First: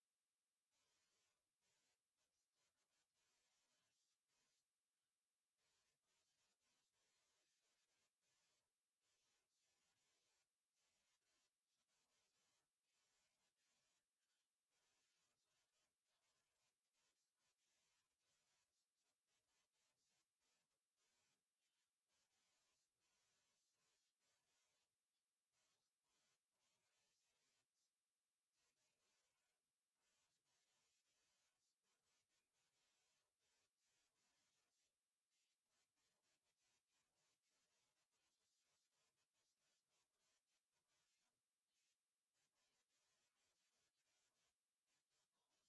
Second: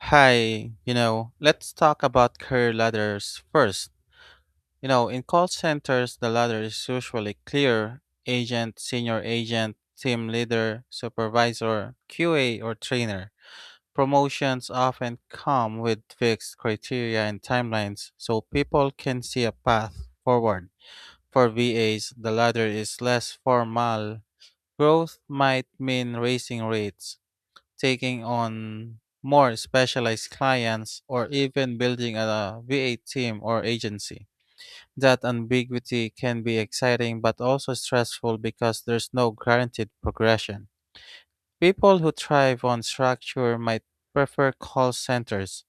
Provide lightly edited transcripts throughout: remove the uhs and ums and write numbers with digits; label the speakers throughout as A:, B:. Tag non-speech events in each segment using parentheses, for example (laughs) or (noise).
A: Hi, you know, let's talk about career ladders first. You know, in call centers, the ladder is usually clear agent, senior agent, team leader, supervisor, QA, or trainer. Promotions often come with fixed criteria and timelines, so people can see a path forward. For VAs, the ladder is less formal. Growth might mean raising rates taking on more specialized clients, or even building a VA team or agency. That ambiguity can be exciting but also stressful because there's no guaranteed progression. People who thrive on structure might prefer call centers,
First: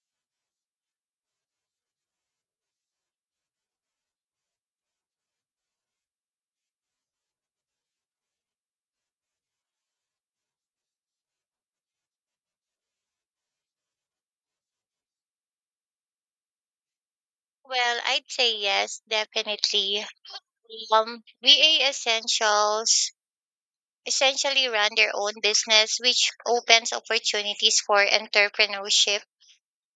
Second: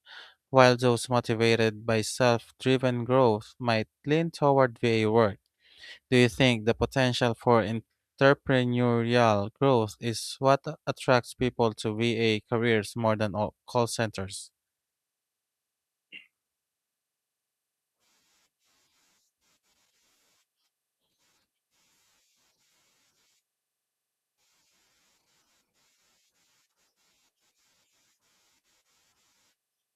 A: while those motivated by self driven growth might lean toward VA work. Do you think the potential for entrepreneurial growth is what attracts people to VA careers more than all call centers?
B: Well, I'd say yes, definitely. VA Essentials essentially run their own business, which opens opportunities for entrepreneurship.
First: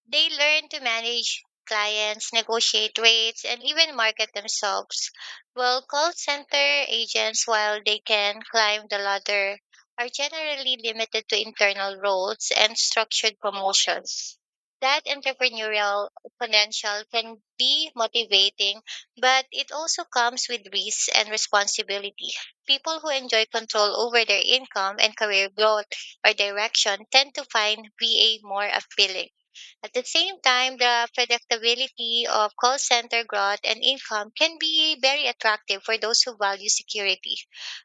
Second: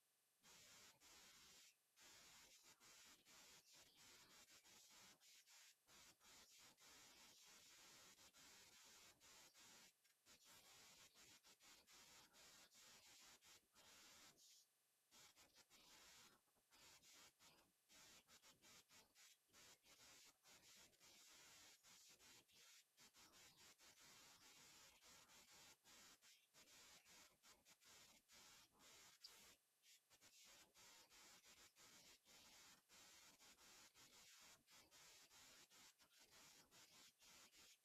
B: They learn to manage clients, negotiate rates, and even market themselves. Well, call center agents, while they can climb the ladder, are generally limited to internal roles and structured promotions. That entrepreneurial potential can be motivating, but it also comes with risks and responsibility. People who enjoy control over their income and career growth or direction tend to find VA more appealing. At the same time, the predictability of call center growth and income can be very attractive for those who value security.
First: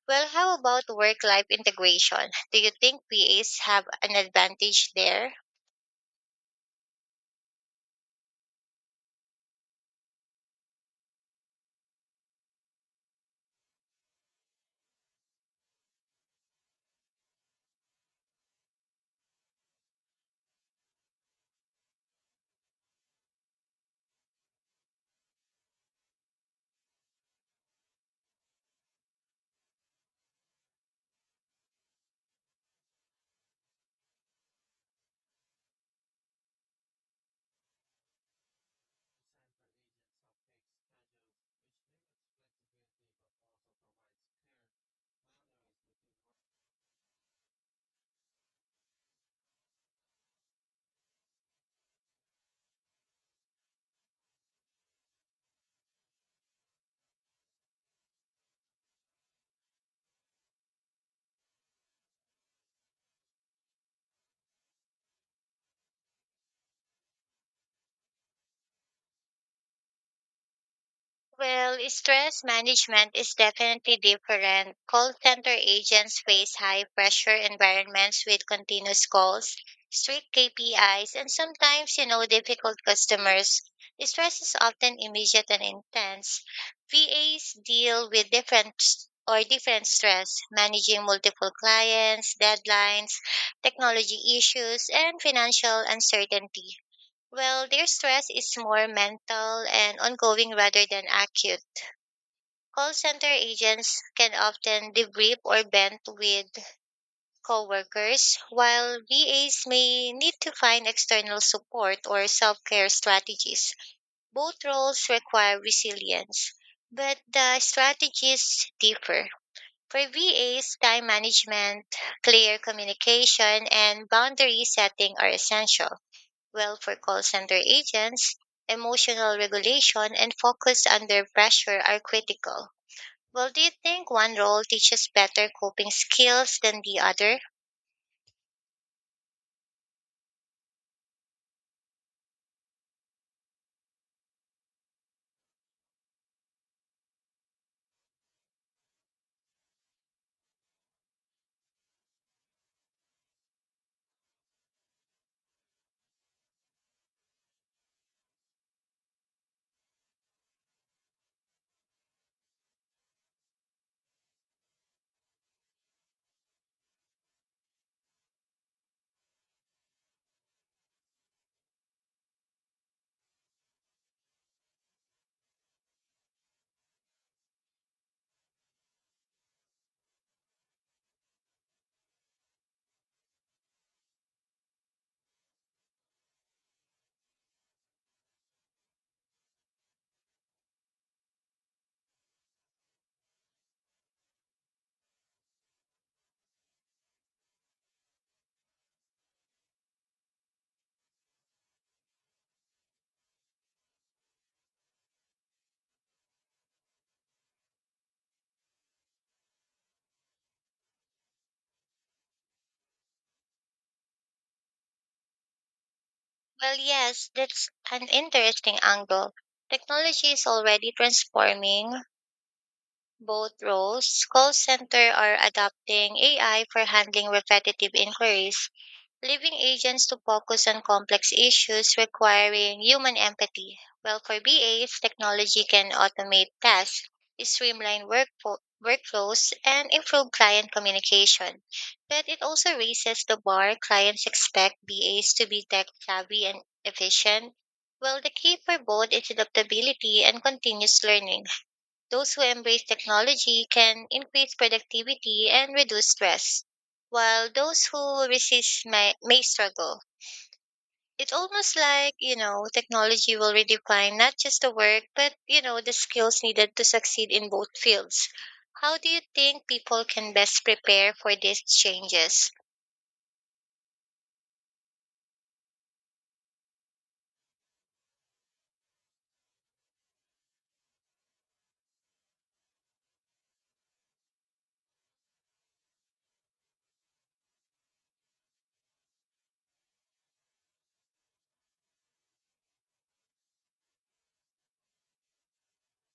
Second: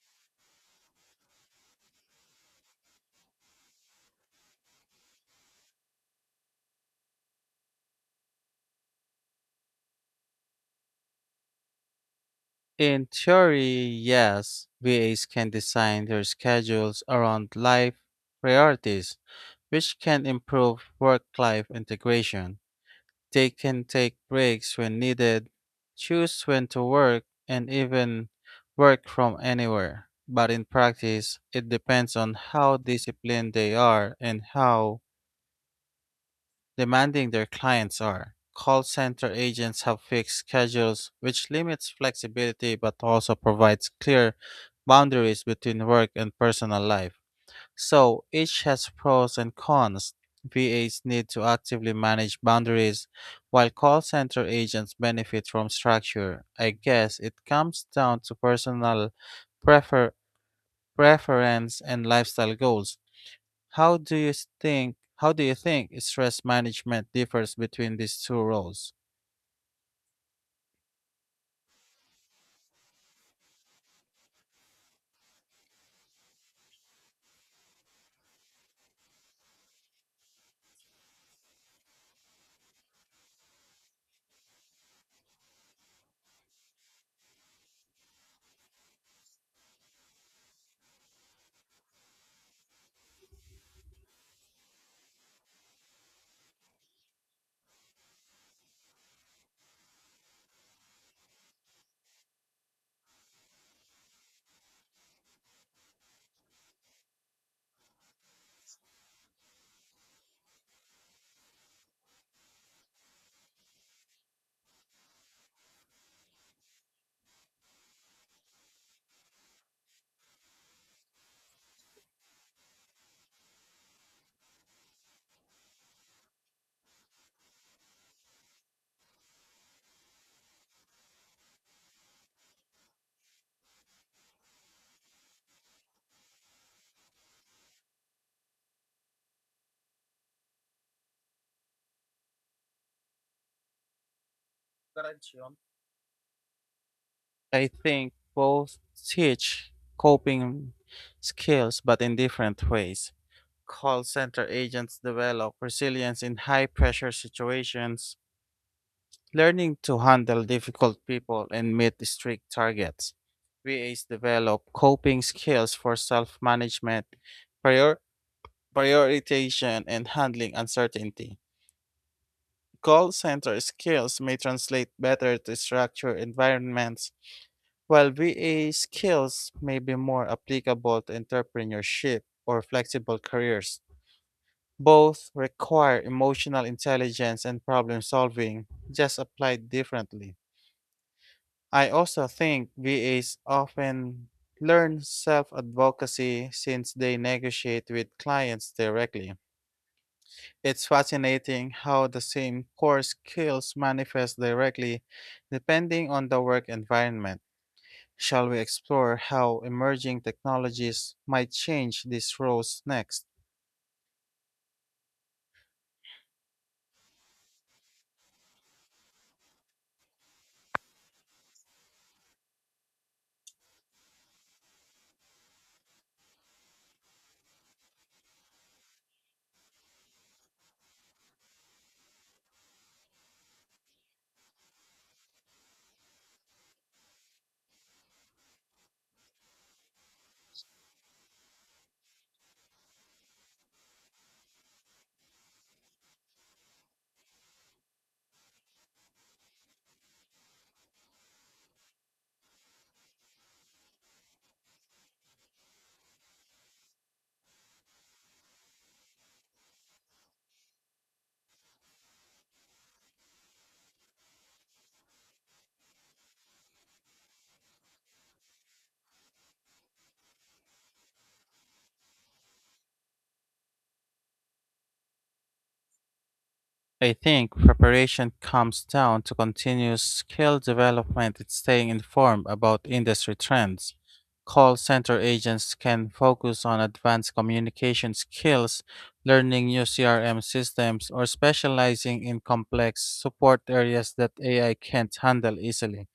B: Well, how about work life integration? Do you think PAs have an advantage there?
A: In theory, yes, VAs can design their schedules around life priorities, which can improve work life integration. They can take breaks when needed, choose when to work, and even work from anywhere. But in practice, it depends on how disciplined they are and how demanding their clients are. Call center agents have fixed schedules, which limits flexibility but also provides clear boundaries between work and personal life. So each has pros and cons. VAs need to actively manage boundaries, while call center agents benefit from structure. I guess it comes down to personal prefer- preference and lifestyle goals. How do you How do you think stress management differs between these two roles?
B: Well, stress management is definitely different. Call center agents face high pressure environments with continuous calls, strict KPIs, and sometimes, you know, difficult customers. Stress is often immediate and intense. VAs deal with different s- or different stress, managing multiple clients, deadlines, technology issues, and financial uncertainty. Well, their stress is more mental and ongoing rather than acute. Call center agents can often debrief or vent with coworkers, while VAs may need to find external support or self-care strategies. Both roles require resilience, but the strategies differ. For VAs, time management, clear communication, and boundary setting are essential. Well, for call center agents, emotional regulation and focus under pressure are critical. Well, do you think one role teaches better coping skills than the other?
A: I think both teach coping skills, but in different ways. Call center agents develop resilience in high pressure situations, learning to handle difficult people and meet strict targets. VAs develop coping skills for self management, prior- prioritization, and handling uncertainty. Call center skills may translate better to structured environments, while VA skills may be more applicable to entrepreneurship or flexible careers. Both require emotional intelligence and problem solving, just applied differently. I also think VAs often learn self advocacy since they negotiate with clients directly. It's fascinating how the same core skills manifest directly depending on the work environment. Shall we explore how emerging technologies might change these roles next?
B: Well, yes, that's an interesting angle. Technology is already transforming both roles. Call center are adopting AI for handling repetitive inquiries, leaving agents to focus on complex issues requiring human empathy. While for BAs, technology can automate tasks, streamline workflows, and improve client communication. But it also raises the bar. Clients expect BAs to be tech savvy and efficient, while the key for both is adaptability and continuous learning. Those who embrace technology can increase productivity and reduce stress, while those who resist may struggle. It's almost like, you know, technology will redefine not just the work, but, you know, the skills needed to succeed in both fields. How do you think people can best prepare for these changes?
A: I think preparation comes down to continuous skill development and staying informed about industry trends. Call center agents can focus on advanced communication skills, learning new CRM systems, or specializing in complex support areas that AI can't handle easily.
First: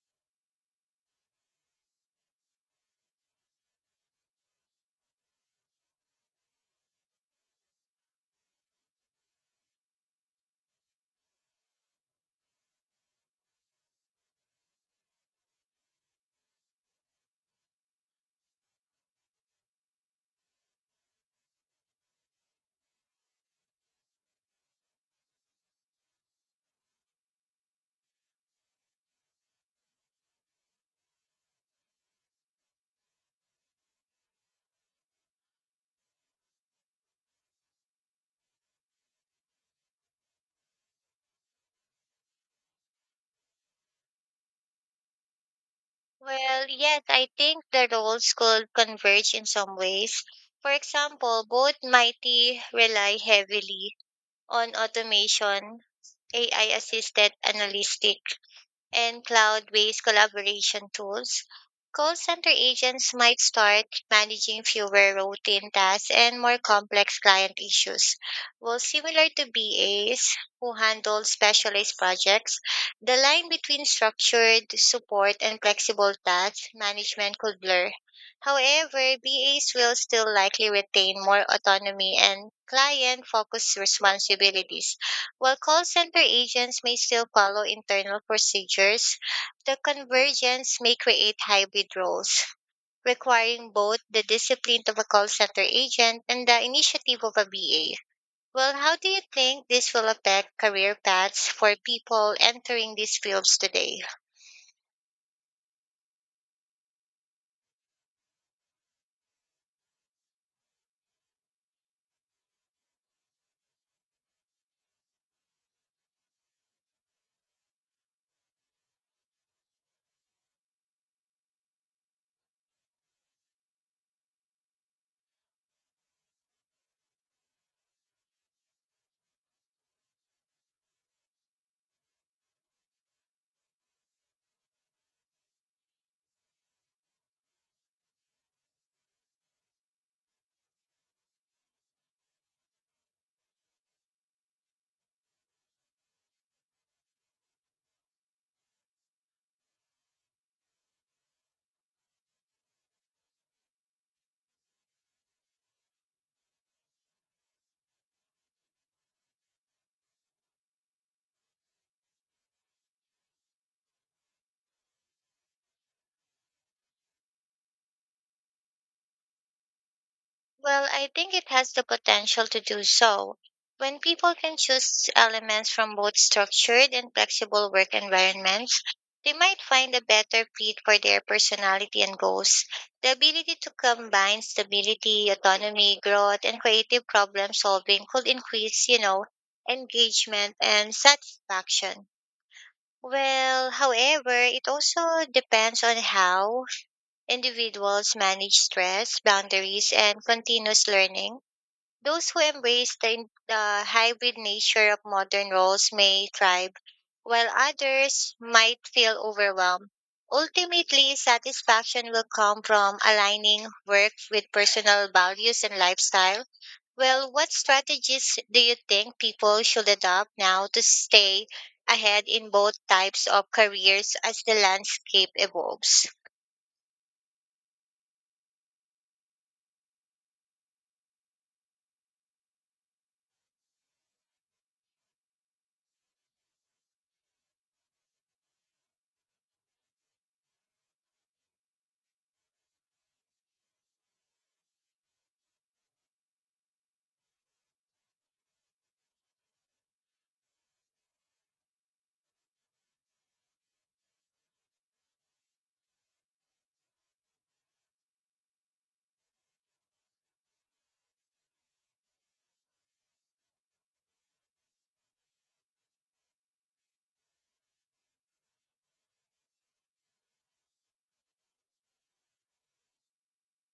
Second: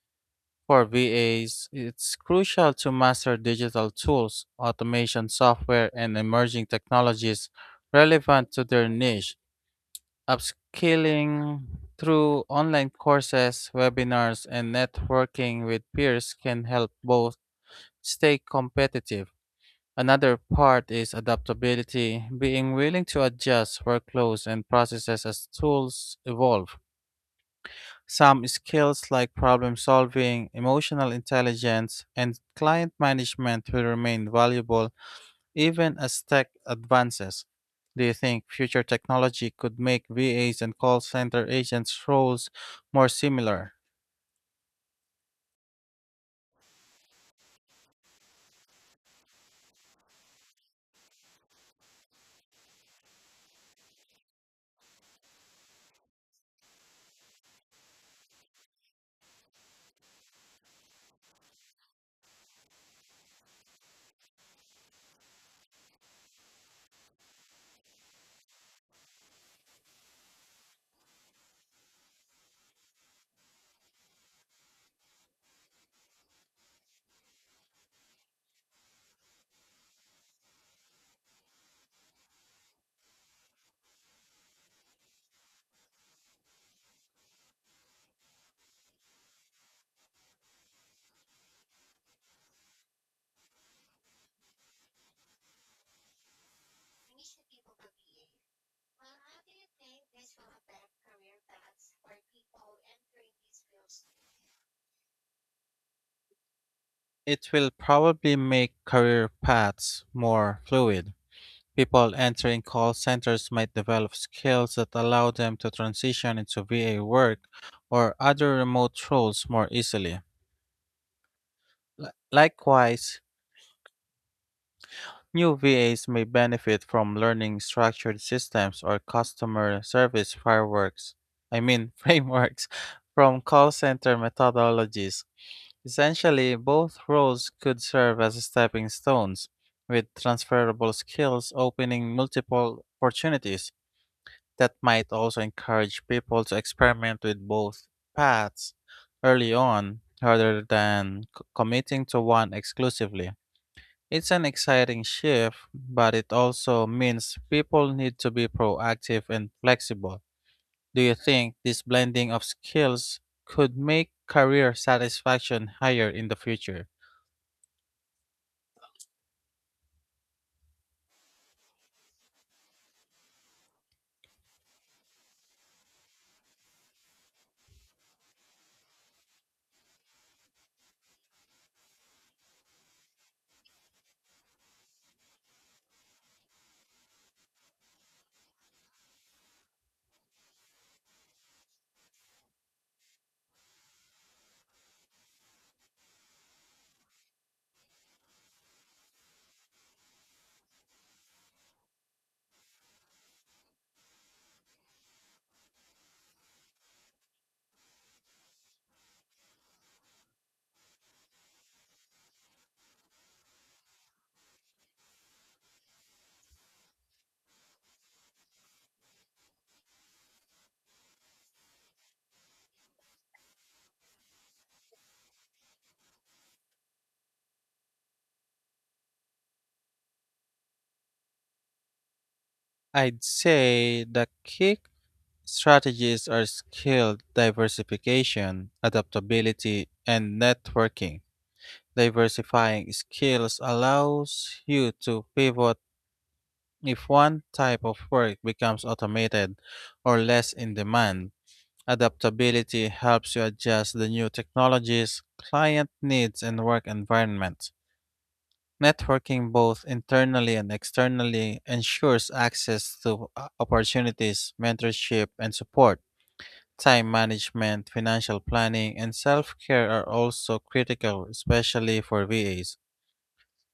A: For VAs, it's crucial to master digital tools, automation software, and emerging technologies relevant to their niche. Upskilling through online courses, webinars, and networking with peers can help both stay competitive. Another part is adaptability, being willing to adjust workflows and processes as tools evolve. Some skills like problem solving, emotional intelligence, and client management will remain valuable even as tech advances. Do you think future technology could make VAs and call center agents' roles more similar?
B: Well, yes, I think the roles could converge in some ways. For example, both mighty rely heavily on automation, AI assisted analytic, and cloud based collaboration tools. Call center agents might start managing fewer routine tasks and more complex client issues, while similar to BAs who handle specialized projects. The line between structured support and flexible task management could blur. However, BAs will still likely retain more autonomy and client focused responsibilities, while call center agents may still follow internal procedures. The convergence may create hybrid roles, requiring both the discipline of a call center agent and the initiative of a BA. Well, how do you think this will affect career paths for people entering these fields today?
A: It will probably make career paths more fluid. People entering call centers might develop skills that allow them to transition into VA work or other remote roles more easily. Likewise, new VAs may benefit from learning structured systems or customer service fireworks, I mean (laughs) frameworks, from call center methodologies. Essentially, both roles could serve as stepping stones, with transferable skills opening multiple opportunities that might also encourage people to experiment with both paths early on rather than committing to one exclusively. It's an exciting shift, but it also means people need to be proactive and flexible. Do you think this blending of skills could make career satisfaction higher in the future?
B: Well, I think it has the potential to do so. When people can choose elements from both structured and flexible work environments, they might find a better fit for their personality and goals. The ability to combine stability, autonomy, growth, and creative problem solving could increase, you know, engagement and satisfaction. Well, however, it also depends on how individuals manage stress, boundaries, and continuous learning. Those who embrace the hybrid nature of modern roles may thrive, while others might feel overwhelmed. Ultimately, satisfaction will come from aligning work with personal values and lifestyle. Well, what strategies do you think people should adopt now to stay ahead in both types of careers as the landscape evolves?
A: I'd say the key strategies are skill diversification, adaptability, and networking. Diversifying skills allows you to pivot if one type of work becomes automated or less in demand. Adaptability helps you adjust the new technologies, client needs, and work environment. Networking both internally and externally ensures access to opportunities, mentorship, and support. Time management, financial planning, and self care are also critical, especially for VAs.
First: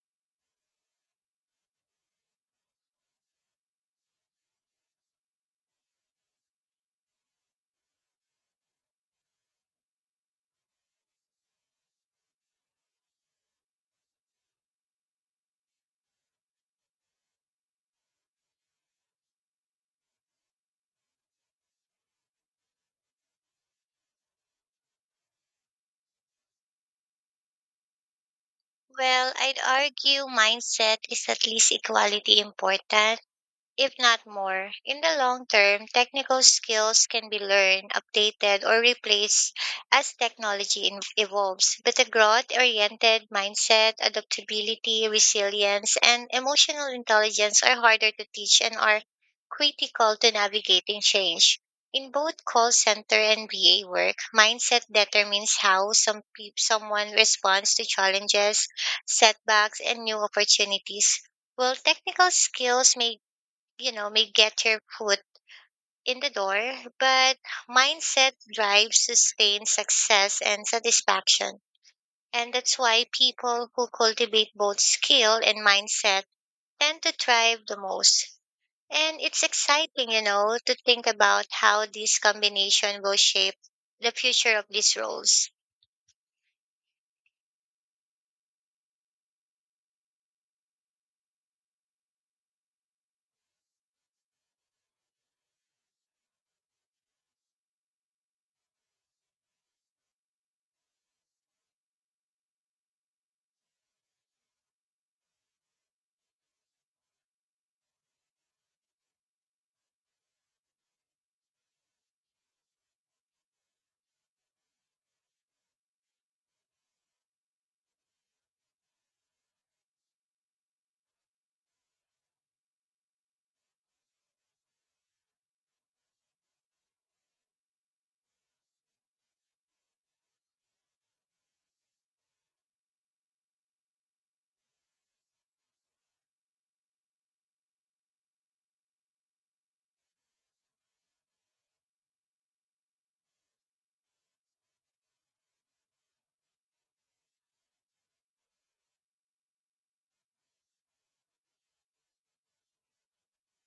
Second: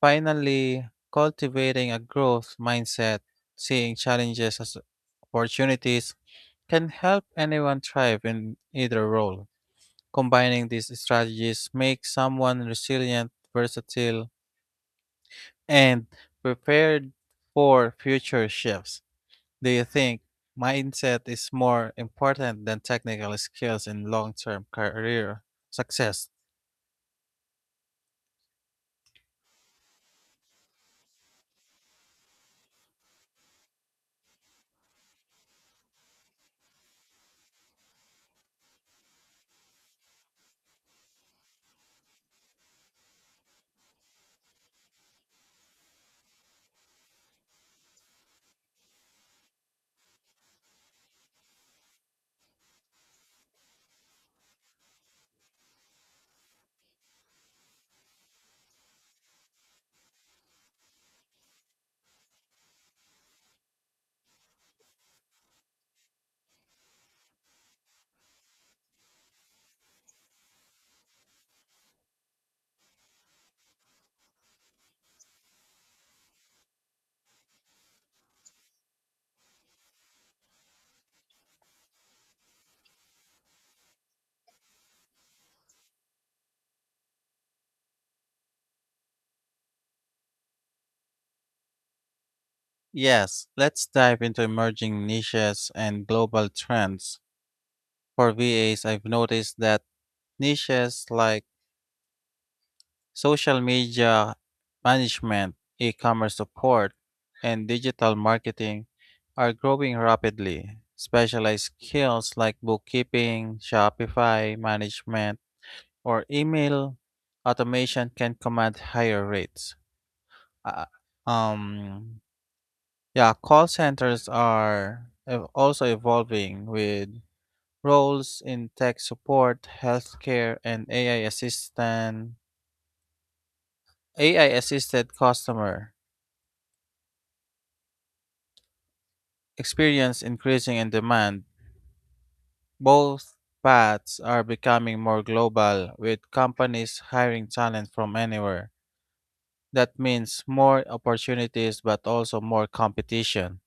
A: Finally, cultivating a growth mindset, seeing challenges as opportunities, can help anyone thrive in either role. Combining these strategies makes someone resilient, versatile, and prepared for future shifts. Do you think mindset is more important than technical skills in long term career success?
B: Well, I'd argue mindset is at least equally important, if not more. In the long term, technical skills can be learned, updated, or replaced as evolves. But a growth oriented mindset, adaptability, resilience, and emotional intelligence are harder to teach and are critical to navigating change. In both call center and VA work, mindset determines how someone responds to challenges, setbacks, and new opportunities. While technical skills may, may get your foot in the door, but mindset drives sustained success and satisfaction. And that's why people who cultivate both skill and mindset tend to thrive the most. And it's exciting, you know, to think about how this combination will shape the future of these roles.
A: Yes, let's dive into emerging niches and global trends. For VAs, I've noticed that niches like social media management, e commerce support, and digital marketing are growing rapidly. Specialized skills like bookkeeping, Shopify management, or email automation can command higher rates. Uh, um, yeah, Call centers are also evolving with roles in tech support, healthcare, and AI assisted customer experience increasing in demand. Both paths are becoming more global, with companies hiring talent from anywhere. That means more opportunities but also more competition.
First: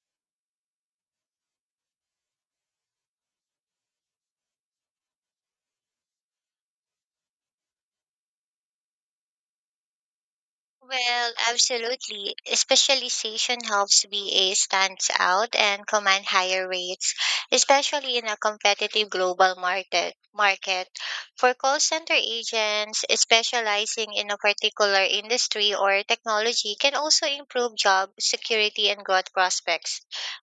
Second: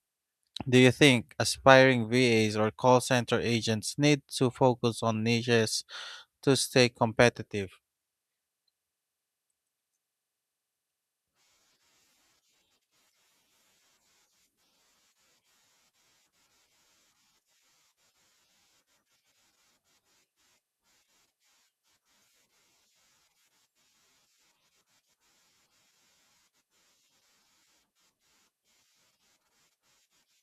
A: Do you think aspiring VAs or call center agents need to focus on niches to stay competitive?
B: Well, absolutely. Specialization helps BA stands out and command higher rates, especially in a competitive global market. Market for call center agents specializing in a particular industry or technology can also improve job security and growth prospects.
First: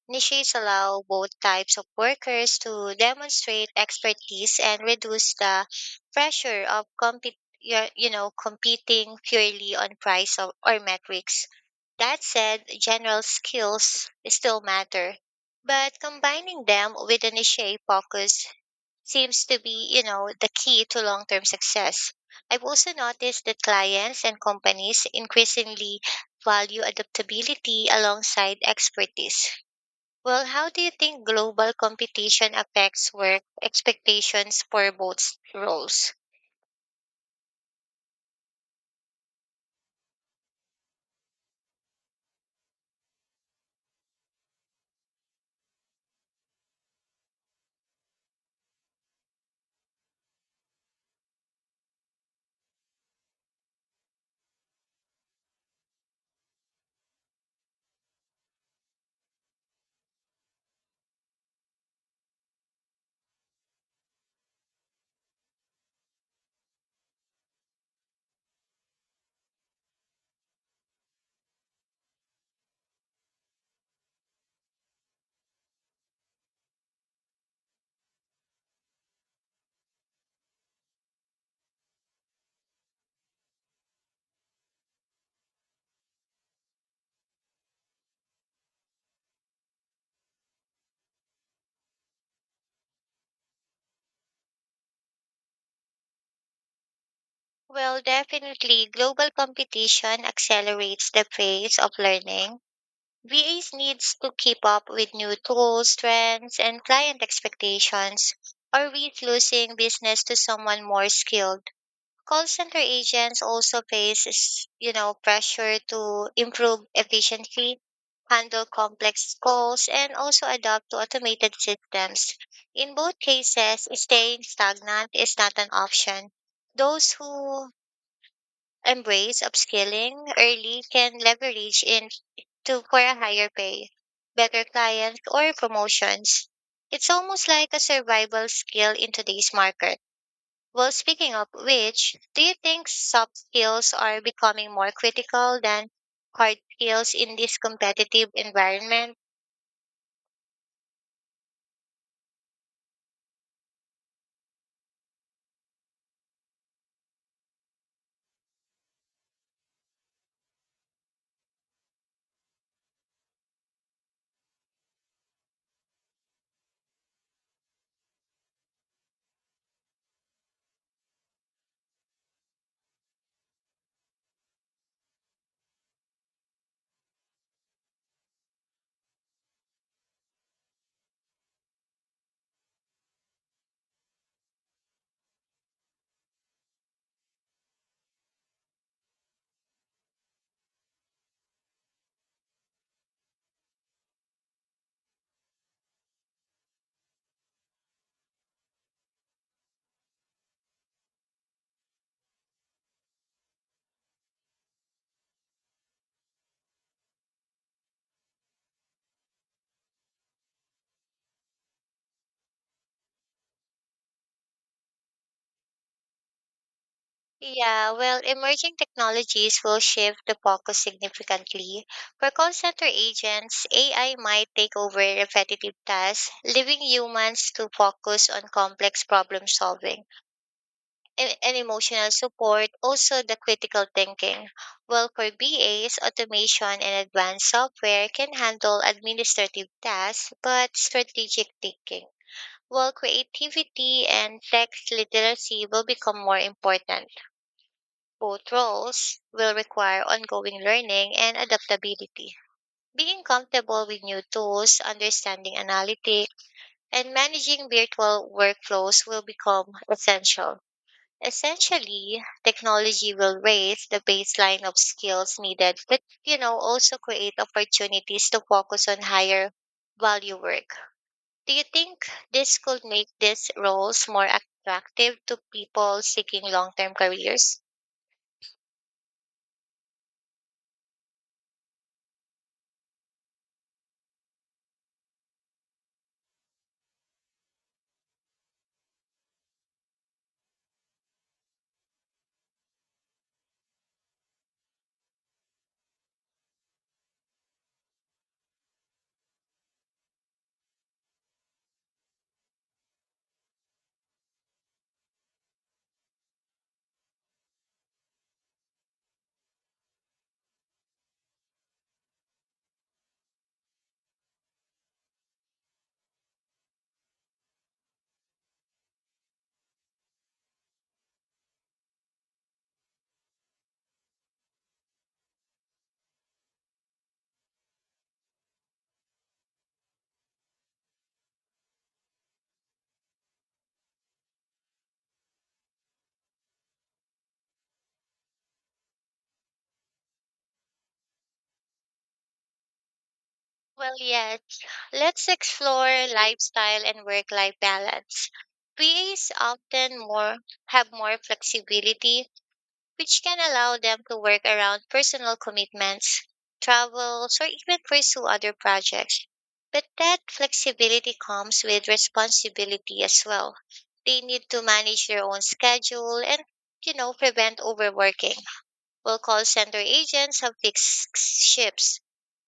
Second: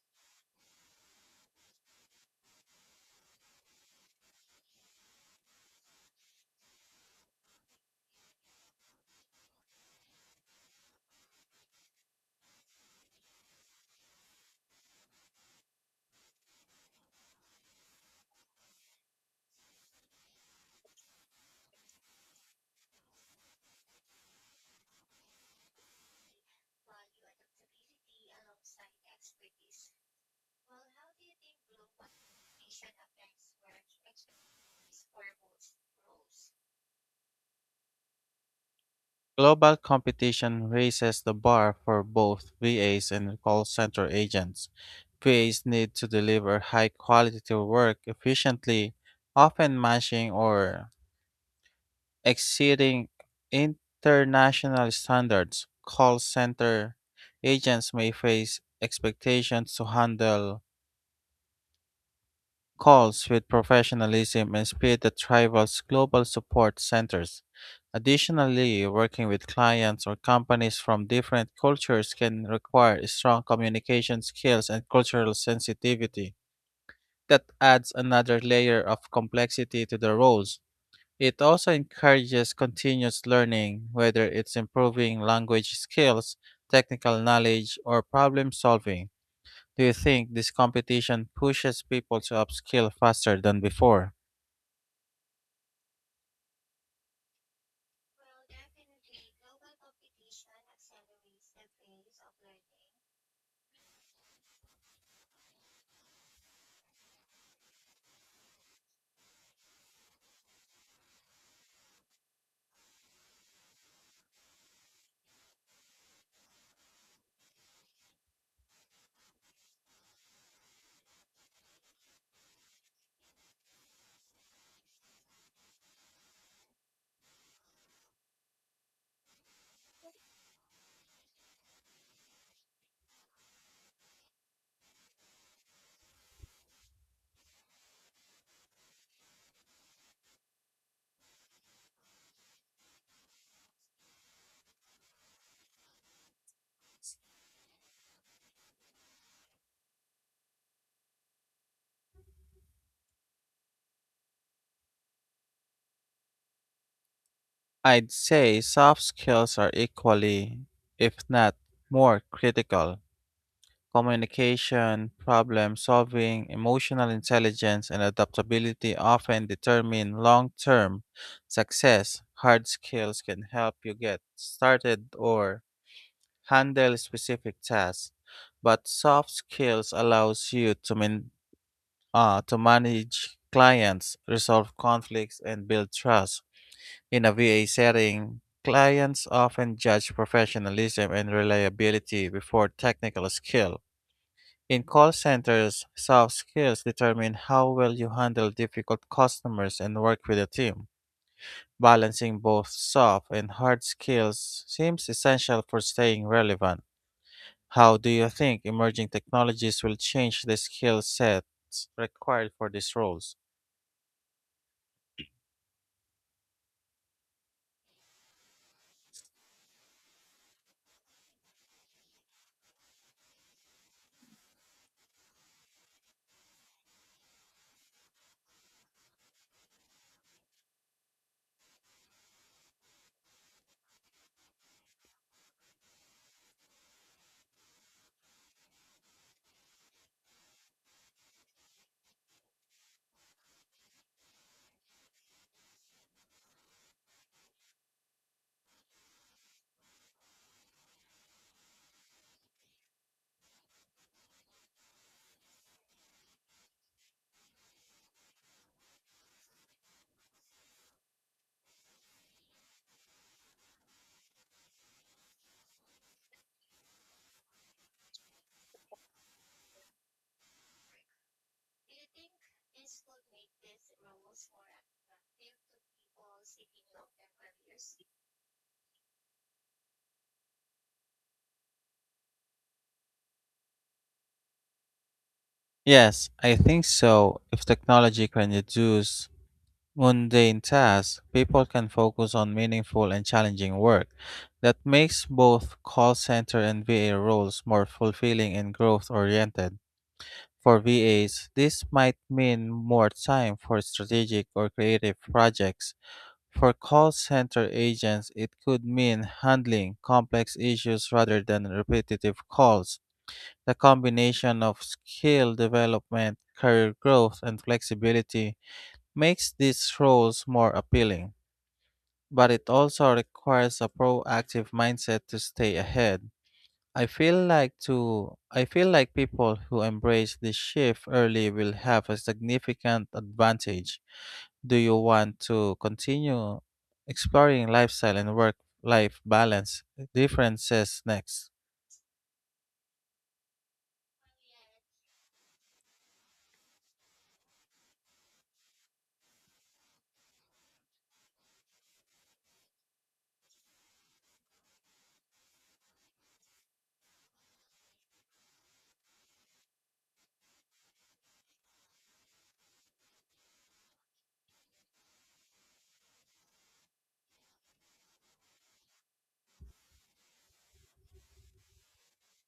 B: Niches allow both types of workers to demonstrate expertise and reduce the pressure of you know, competing purely on price or metrics. That said, general skills still matter, but combining them with an niche focus seems to be, you know, the key to long-term success. I've also noticed that clients and companies increasingly value adaptability alongside expertise. Well, how do you think global competition affects work expectations for both roles?
A: Global competition raises the bar for both VAs and call center agents. VAs need to deliver high quality work efficiently, often matching or exceeding international standards. Call center agents may face expectations to handle calls with professionalism and speed that rivals global support centers. Additionally, working with clients or companies from different cultures can require strong communication skills and cultural sensitivity. That adds another layer of complexity to the roles. It also encourages continuous learning, whether it's improving language skills, technical knowledge, or problem solving. Do you think this competition pushes people to upskill faster than before?
B: Well, definitely, global competition accelerates the pace of learning. VAs needs to keep up with new tools, trends, and client expectations, or risk losing business to someone more skilled. Call center agents also face, you know, pressure to improve efficiency, handle complex calls, and also adapt to automated systems. In both cases, staying stagnant is not an option. Those who embrace upskilling early can leverage into for a higher pay, better clients, or promotions. It's almost like a survival skill in today's market. Well, speaking of which, do you think soft skills are becoming more critical than hard skills in this competitive environment?
A: I'd say soft skills are equally, if not more, critical. Communication, problem solving, emotional intelligence, and adaptability often determine long term success. Hard skills can help you get started or handle specific tasks, but soft skills allows you to maintain to manage clients, resolve conflicts, and build trust. In a VA setting, clients often judge professionalism and reliability before technical skill. In call centers, soft skills determine how well you handle difficult customers and work with a team. Balancing both soft and hard skills seems essential for staying relevant. How do you think emerging technologies will change the skill sets required for these roles?
B: Yeah, well, emerging technologies will shift the focus significantly. For call center agents, AI might take over repetitive tasks, leaving humans to focus on complex problem solving and emotional support, also the critical thinking. Well, for BAs, automation and advanced software can handle administrative tasks, but strategic thinking. Well, creativity and text literacy will become more important. Both roles will require ongoing learning and adaptability. Being comfortable with new tools, understanding analytics, and managing virtual workflows will become essential. Essentially, technology will raise the baseline of skills needed, but you know, also create opportunities to focus on higher value work. Do you think this could make these roles more attractive to people seeking long-term careers?
A: Yes, I think so. If technology can reduce mundane tasks, people can focus on meaningful and challenging work. That makes both call center and VA roles more fulfilling and growth oriented. For VAs, this might mean more time for strategic or creative projects. For call center agents, it could mean handling complex issues rather than repetitive calls. The combination of skill development, career growth, and flexibility makes these roles more appealing, but it also requires a proactive mindset to stay ahead. I feel like people who embrace this shift early will have a significant advantage. Do you want to continue exploring lifestyle and work life balance differences next?
B: Well, yet, let's explore lifestyle and work-life balance. PAs often more have more flexibility, which can allow them to work around personal commitments, travels, or even pursue other projects. But that flexibility comes with responsibility as well. They need to manage their own schedule and, you know, prevent overworking. While call center agents have fixed shifts,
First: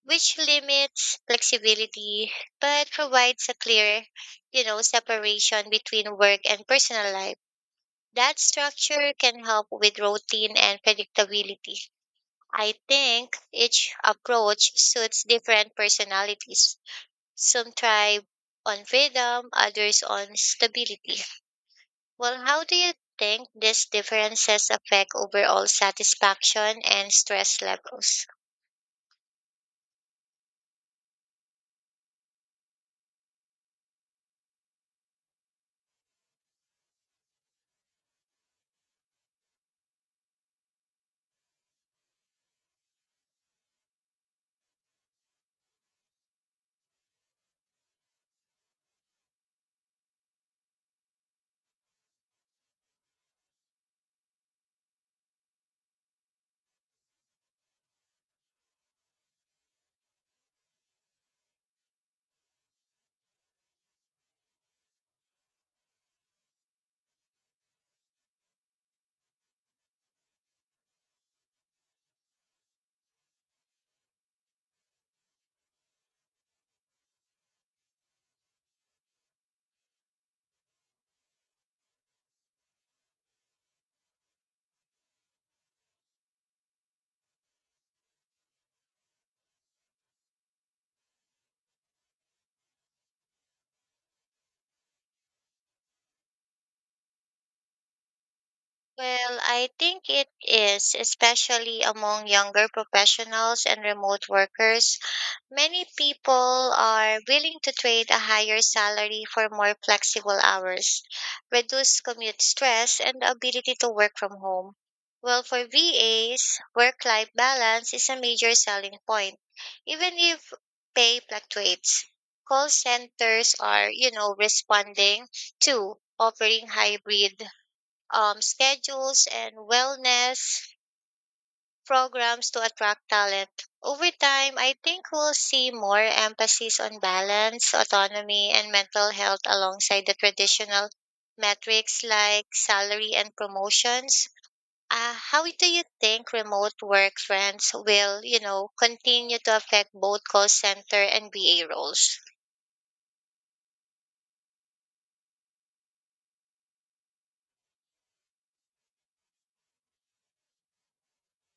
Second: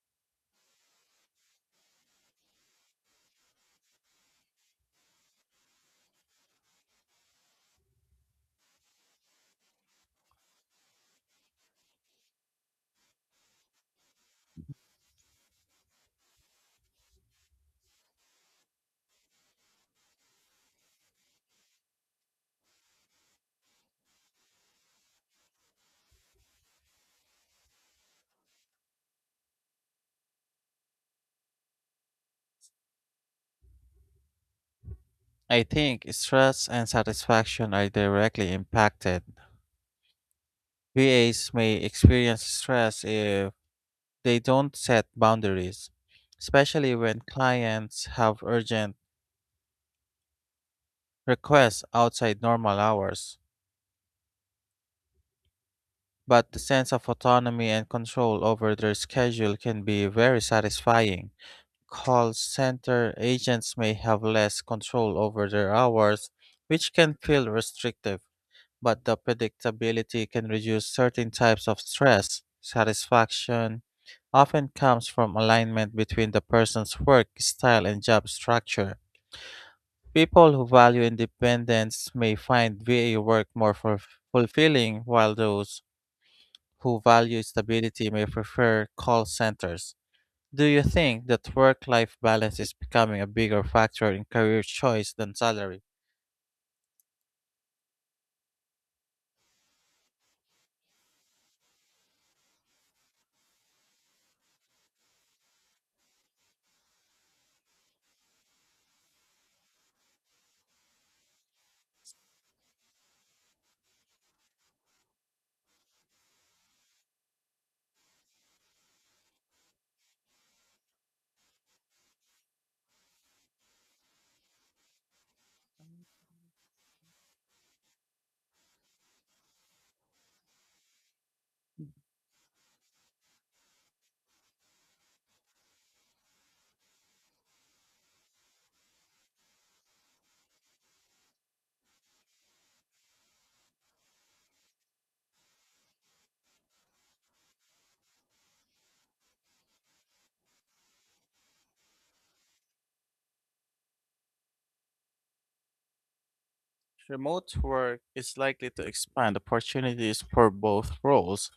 B: which limits flexibility but provides a clear, you know, separation between work and personal life. That structure can help with routine and predictability. I think each approach suits different personalities. Some thrive on freedom, others on stability. Well, how do you think these differences affect overall satisfaction and stress levels?
A: I think stress and satisfaction are directly impacted. VAs may experience stress if they don't set boundaries, especially when clients have urgent requests outside normal hours. But the sense of autonomy and control over their schedule can be very satisfying. Call center agents may have less control over their hours, which can feel restrictive, but the predictability can reduce certain types of stress. Satisfaction often comes from alignment between the person's work style and job structure. People who value independence may find VA work more fulfilling, while those who value stability may prefer call centers. Do you think that work life balance is becoming a bigger factor in career choice than salary?
B: Well, I think it is, especially among younger professionals and remote workers. Many people are willing to trade a higher salary for more flexible hours, reduced commute stress, and the ability to work from home. Well, for VAs, work life balance is a major selling point, even if pay fluctuates. Call centers are, you know, responding to offering hybrid schedules and wellness programs to attract talent. Over time, I think we'll see more emphasis on balance, autonomy, and mental health alongside the traditional metrics like salary and promotions. How do you think remote work trends will, you know, continue to affect both call center and BA roles?
A: Remote work is likely to expand opportunities for both roles.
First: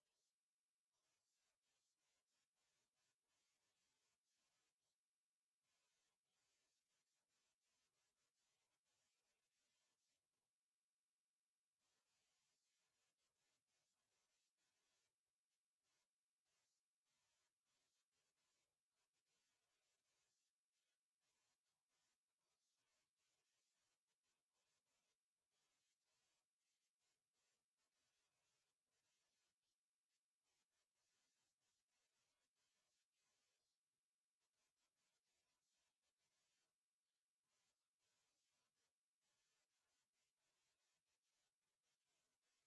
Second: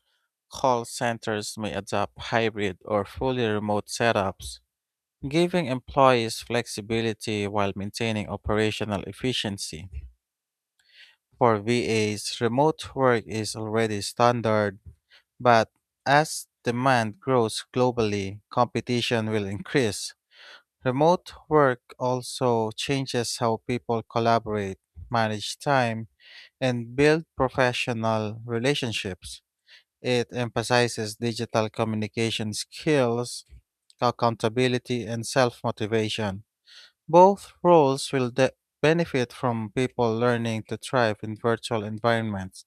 A: Call centers may adopt hybrid or fully remote setups, giving employees flexibility while maintaining operational efficiency. For VAs, remote work is already standard, but as demand grows globally, competition will increase. Remote work also changes how people collaborate, manage time, and build professional relationships. It emphasizes digital communication skills, accountability, and self motivation. Both roles will benefit from people learning to thrive in virtual environments,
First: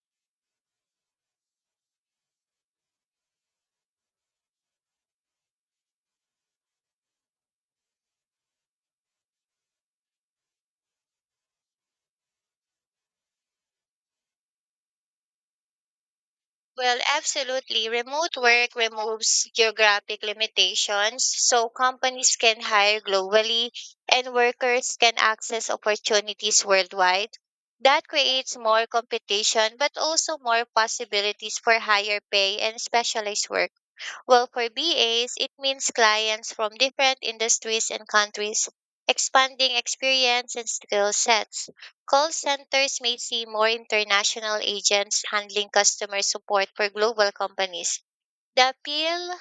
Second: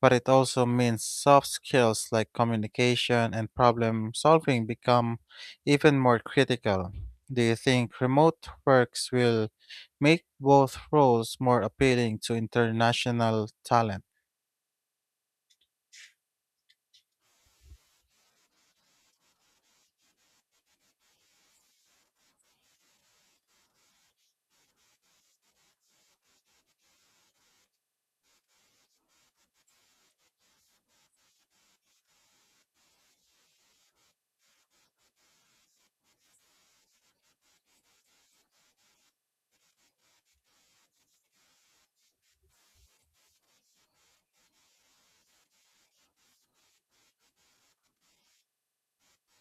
A: but it also means soft skills like communication and problem solving become even more critical. Do you think remote works will make both roles more appealing to international talent?
B: Well, absolutely. Remote work removes geographic limitations, so companies can hire globally and workers can access opportunities worldwide. That creates more competition, but also more possibilities for higher pay and specialized work. Well, for BAs, it means clients from different industries and countries, expanding experience and skill sets. Call centers may see more international agents handling customer support for global companies. The appeal,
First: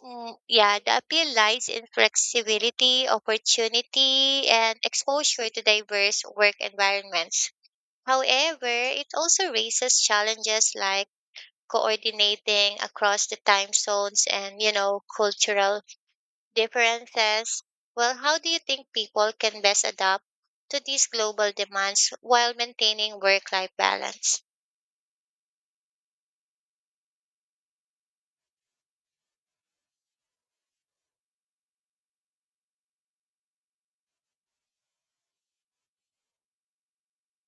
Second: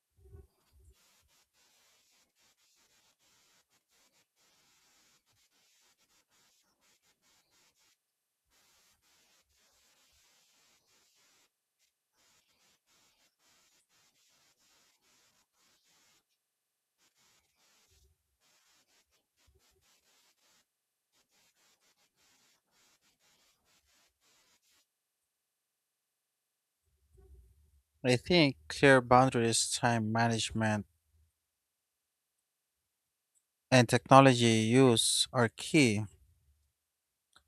B: yeah, the appeal lies in flexibility, opportunity, and exposure to diverse work environments. However, it also raises challenges like coordinating across the time zones and, you know, cultural differences. Well, how do you think people can best adapt to these global demands while maintaining work life balance?
A: I think clear boundaries, time management, and technology use are key.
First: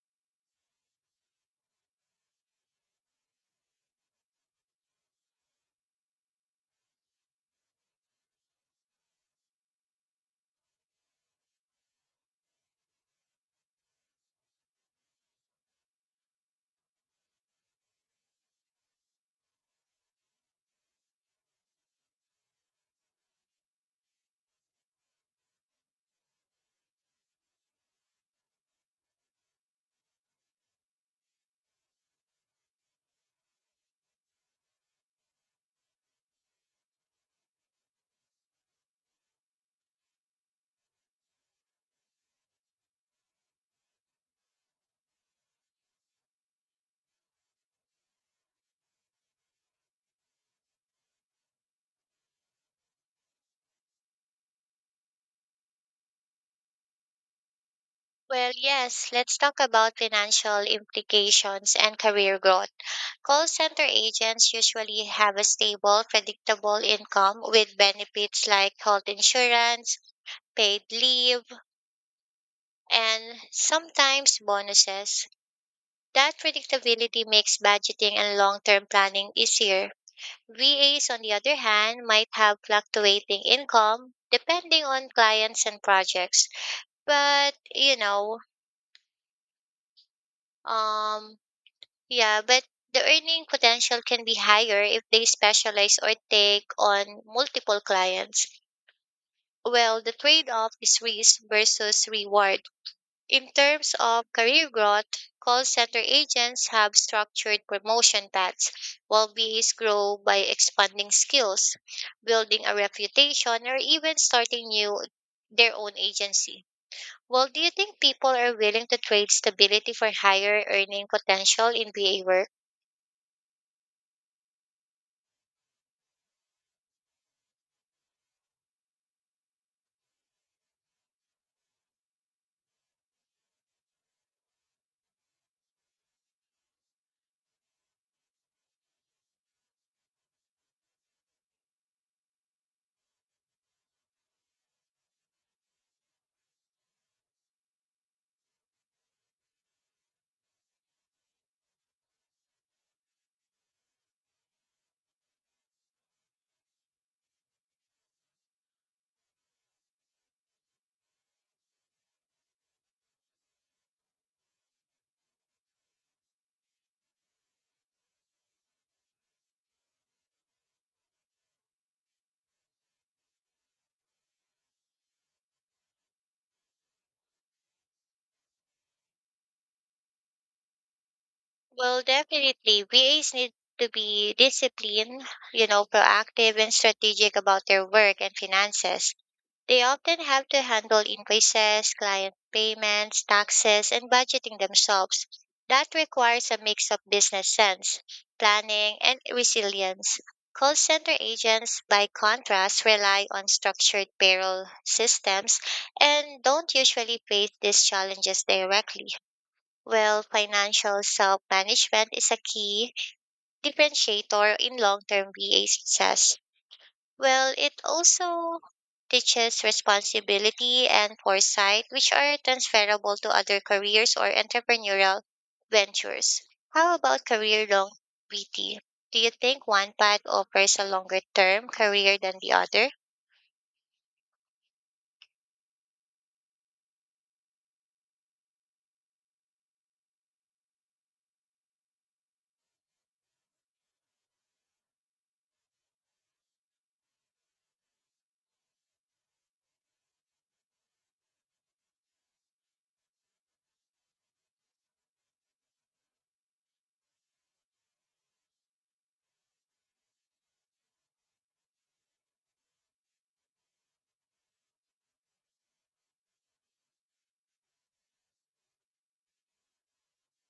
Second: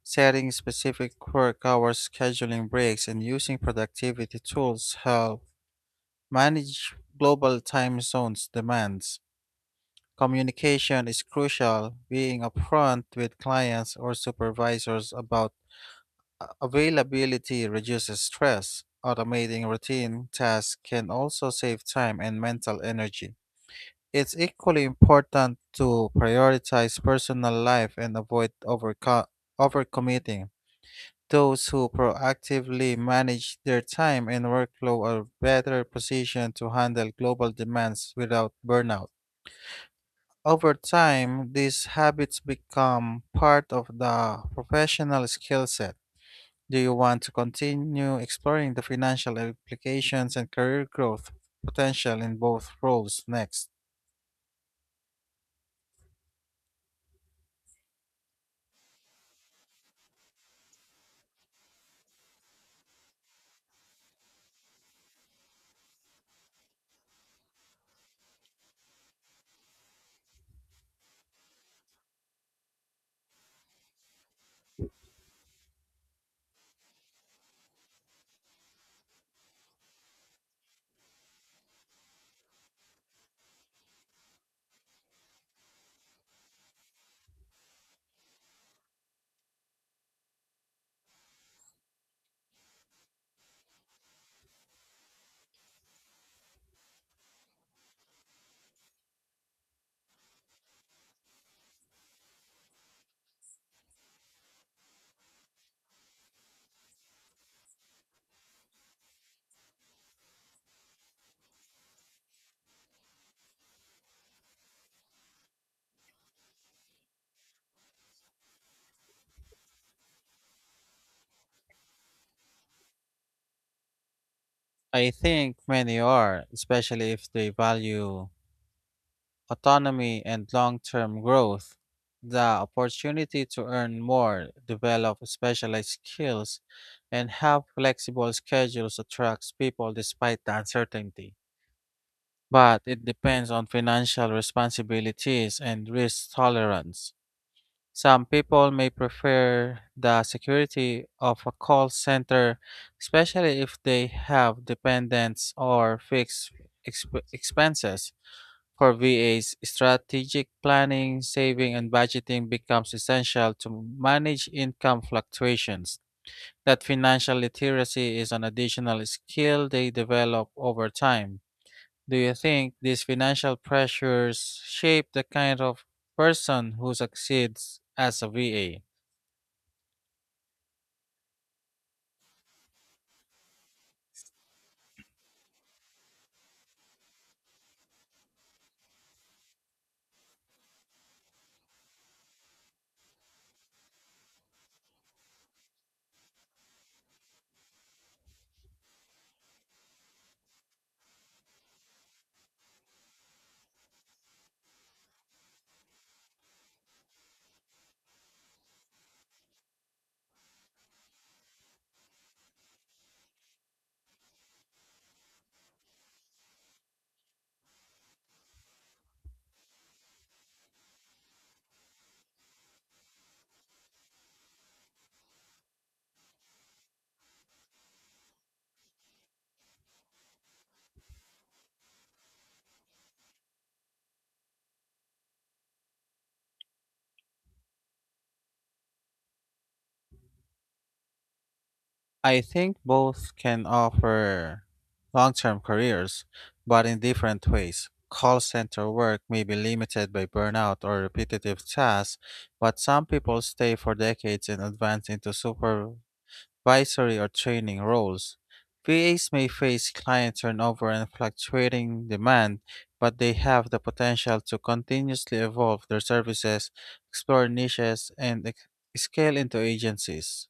A: Setting specific work hours, scheduling breaks, and using productivity tools help manage global time zones demands. Communication is crucial, being upfront with clients or supervisors about availability reduces stress. Automating routine tasks can also save time and mental energy. It's equally important to prioritize personal life and avoid overcommitting. Those who proactively manage their time and workflow are better positioned to handle global demands without burnout. Over time, these habits become part of the professional skill set. Do you want to continue exploring the financial implications and career growth potential in both roles next?
B: Well, yes, let's talk about financial implications and career growth. Call center agents usually have a stable, predictable income with benefits like health insurance, paid leave, and sometimes bonuses. That predictability makes budgeting and long term planning easier. VAs, on the other hand, might have fluctuating income depending on clients and projects. But, you know, um, yeah, but the earning potential can be higher if they specialize or take on multiple clients. Well, the trade off is risk versus reward. In terms of career growth, call center agents have structured promotion paths, while BAs grow by expanding skills, building a reputation, or even starting new their own agency. Well, do you think people are willing to trade stability for higher earning potential in BA work?
A: I think many are, especially if they value autonomy and long term growth. The opportunity to earn more, develop specialized skills, and have flexible schedules attracts people despite the uncertainty. But it depends on financial responsibilities and risk tolerance. Some people may prefer the security of a call center, especially if they have dependents or fixed expenses. For VAs, strategic planning, saving, and budgeting becomes essential to manage income fluctuations. That financial literacy is an additional skill they develop over time. Do you think these financial pressures shape the kind of person who succeeds as a VA?
B: Well, definitely. VAs need to be disciplined, you know, proactive and strategic about their work and finances. They often have to handle invoices, client payments, taxes, and budgeting themselves. That requires a mix of business sense, planning, and resilience. Call center agents, by contrast, rely on structured payroll systems and don't usually face these challenges directly. While financial self management is a key differentiator in long term VA success. Well, it also teaches responsibility and foresight, which are transferable to other careers or entrepreneurial ventures. How about career longevity? Do you think one path offers a longer term career than the other?
A: I think both can offer long term careers, but in different ways. Call center work may be limited by burnout or repetitive tasks, but some people stay for decades and advance into supervisory or training roles. VAs may face client turnover and fluctuating demand, but they have the potential to continuously evolve their services, explore niches, and scale into agencies.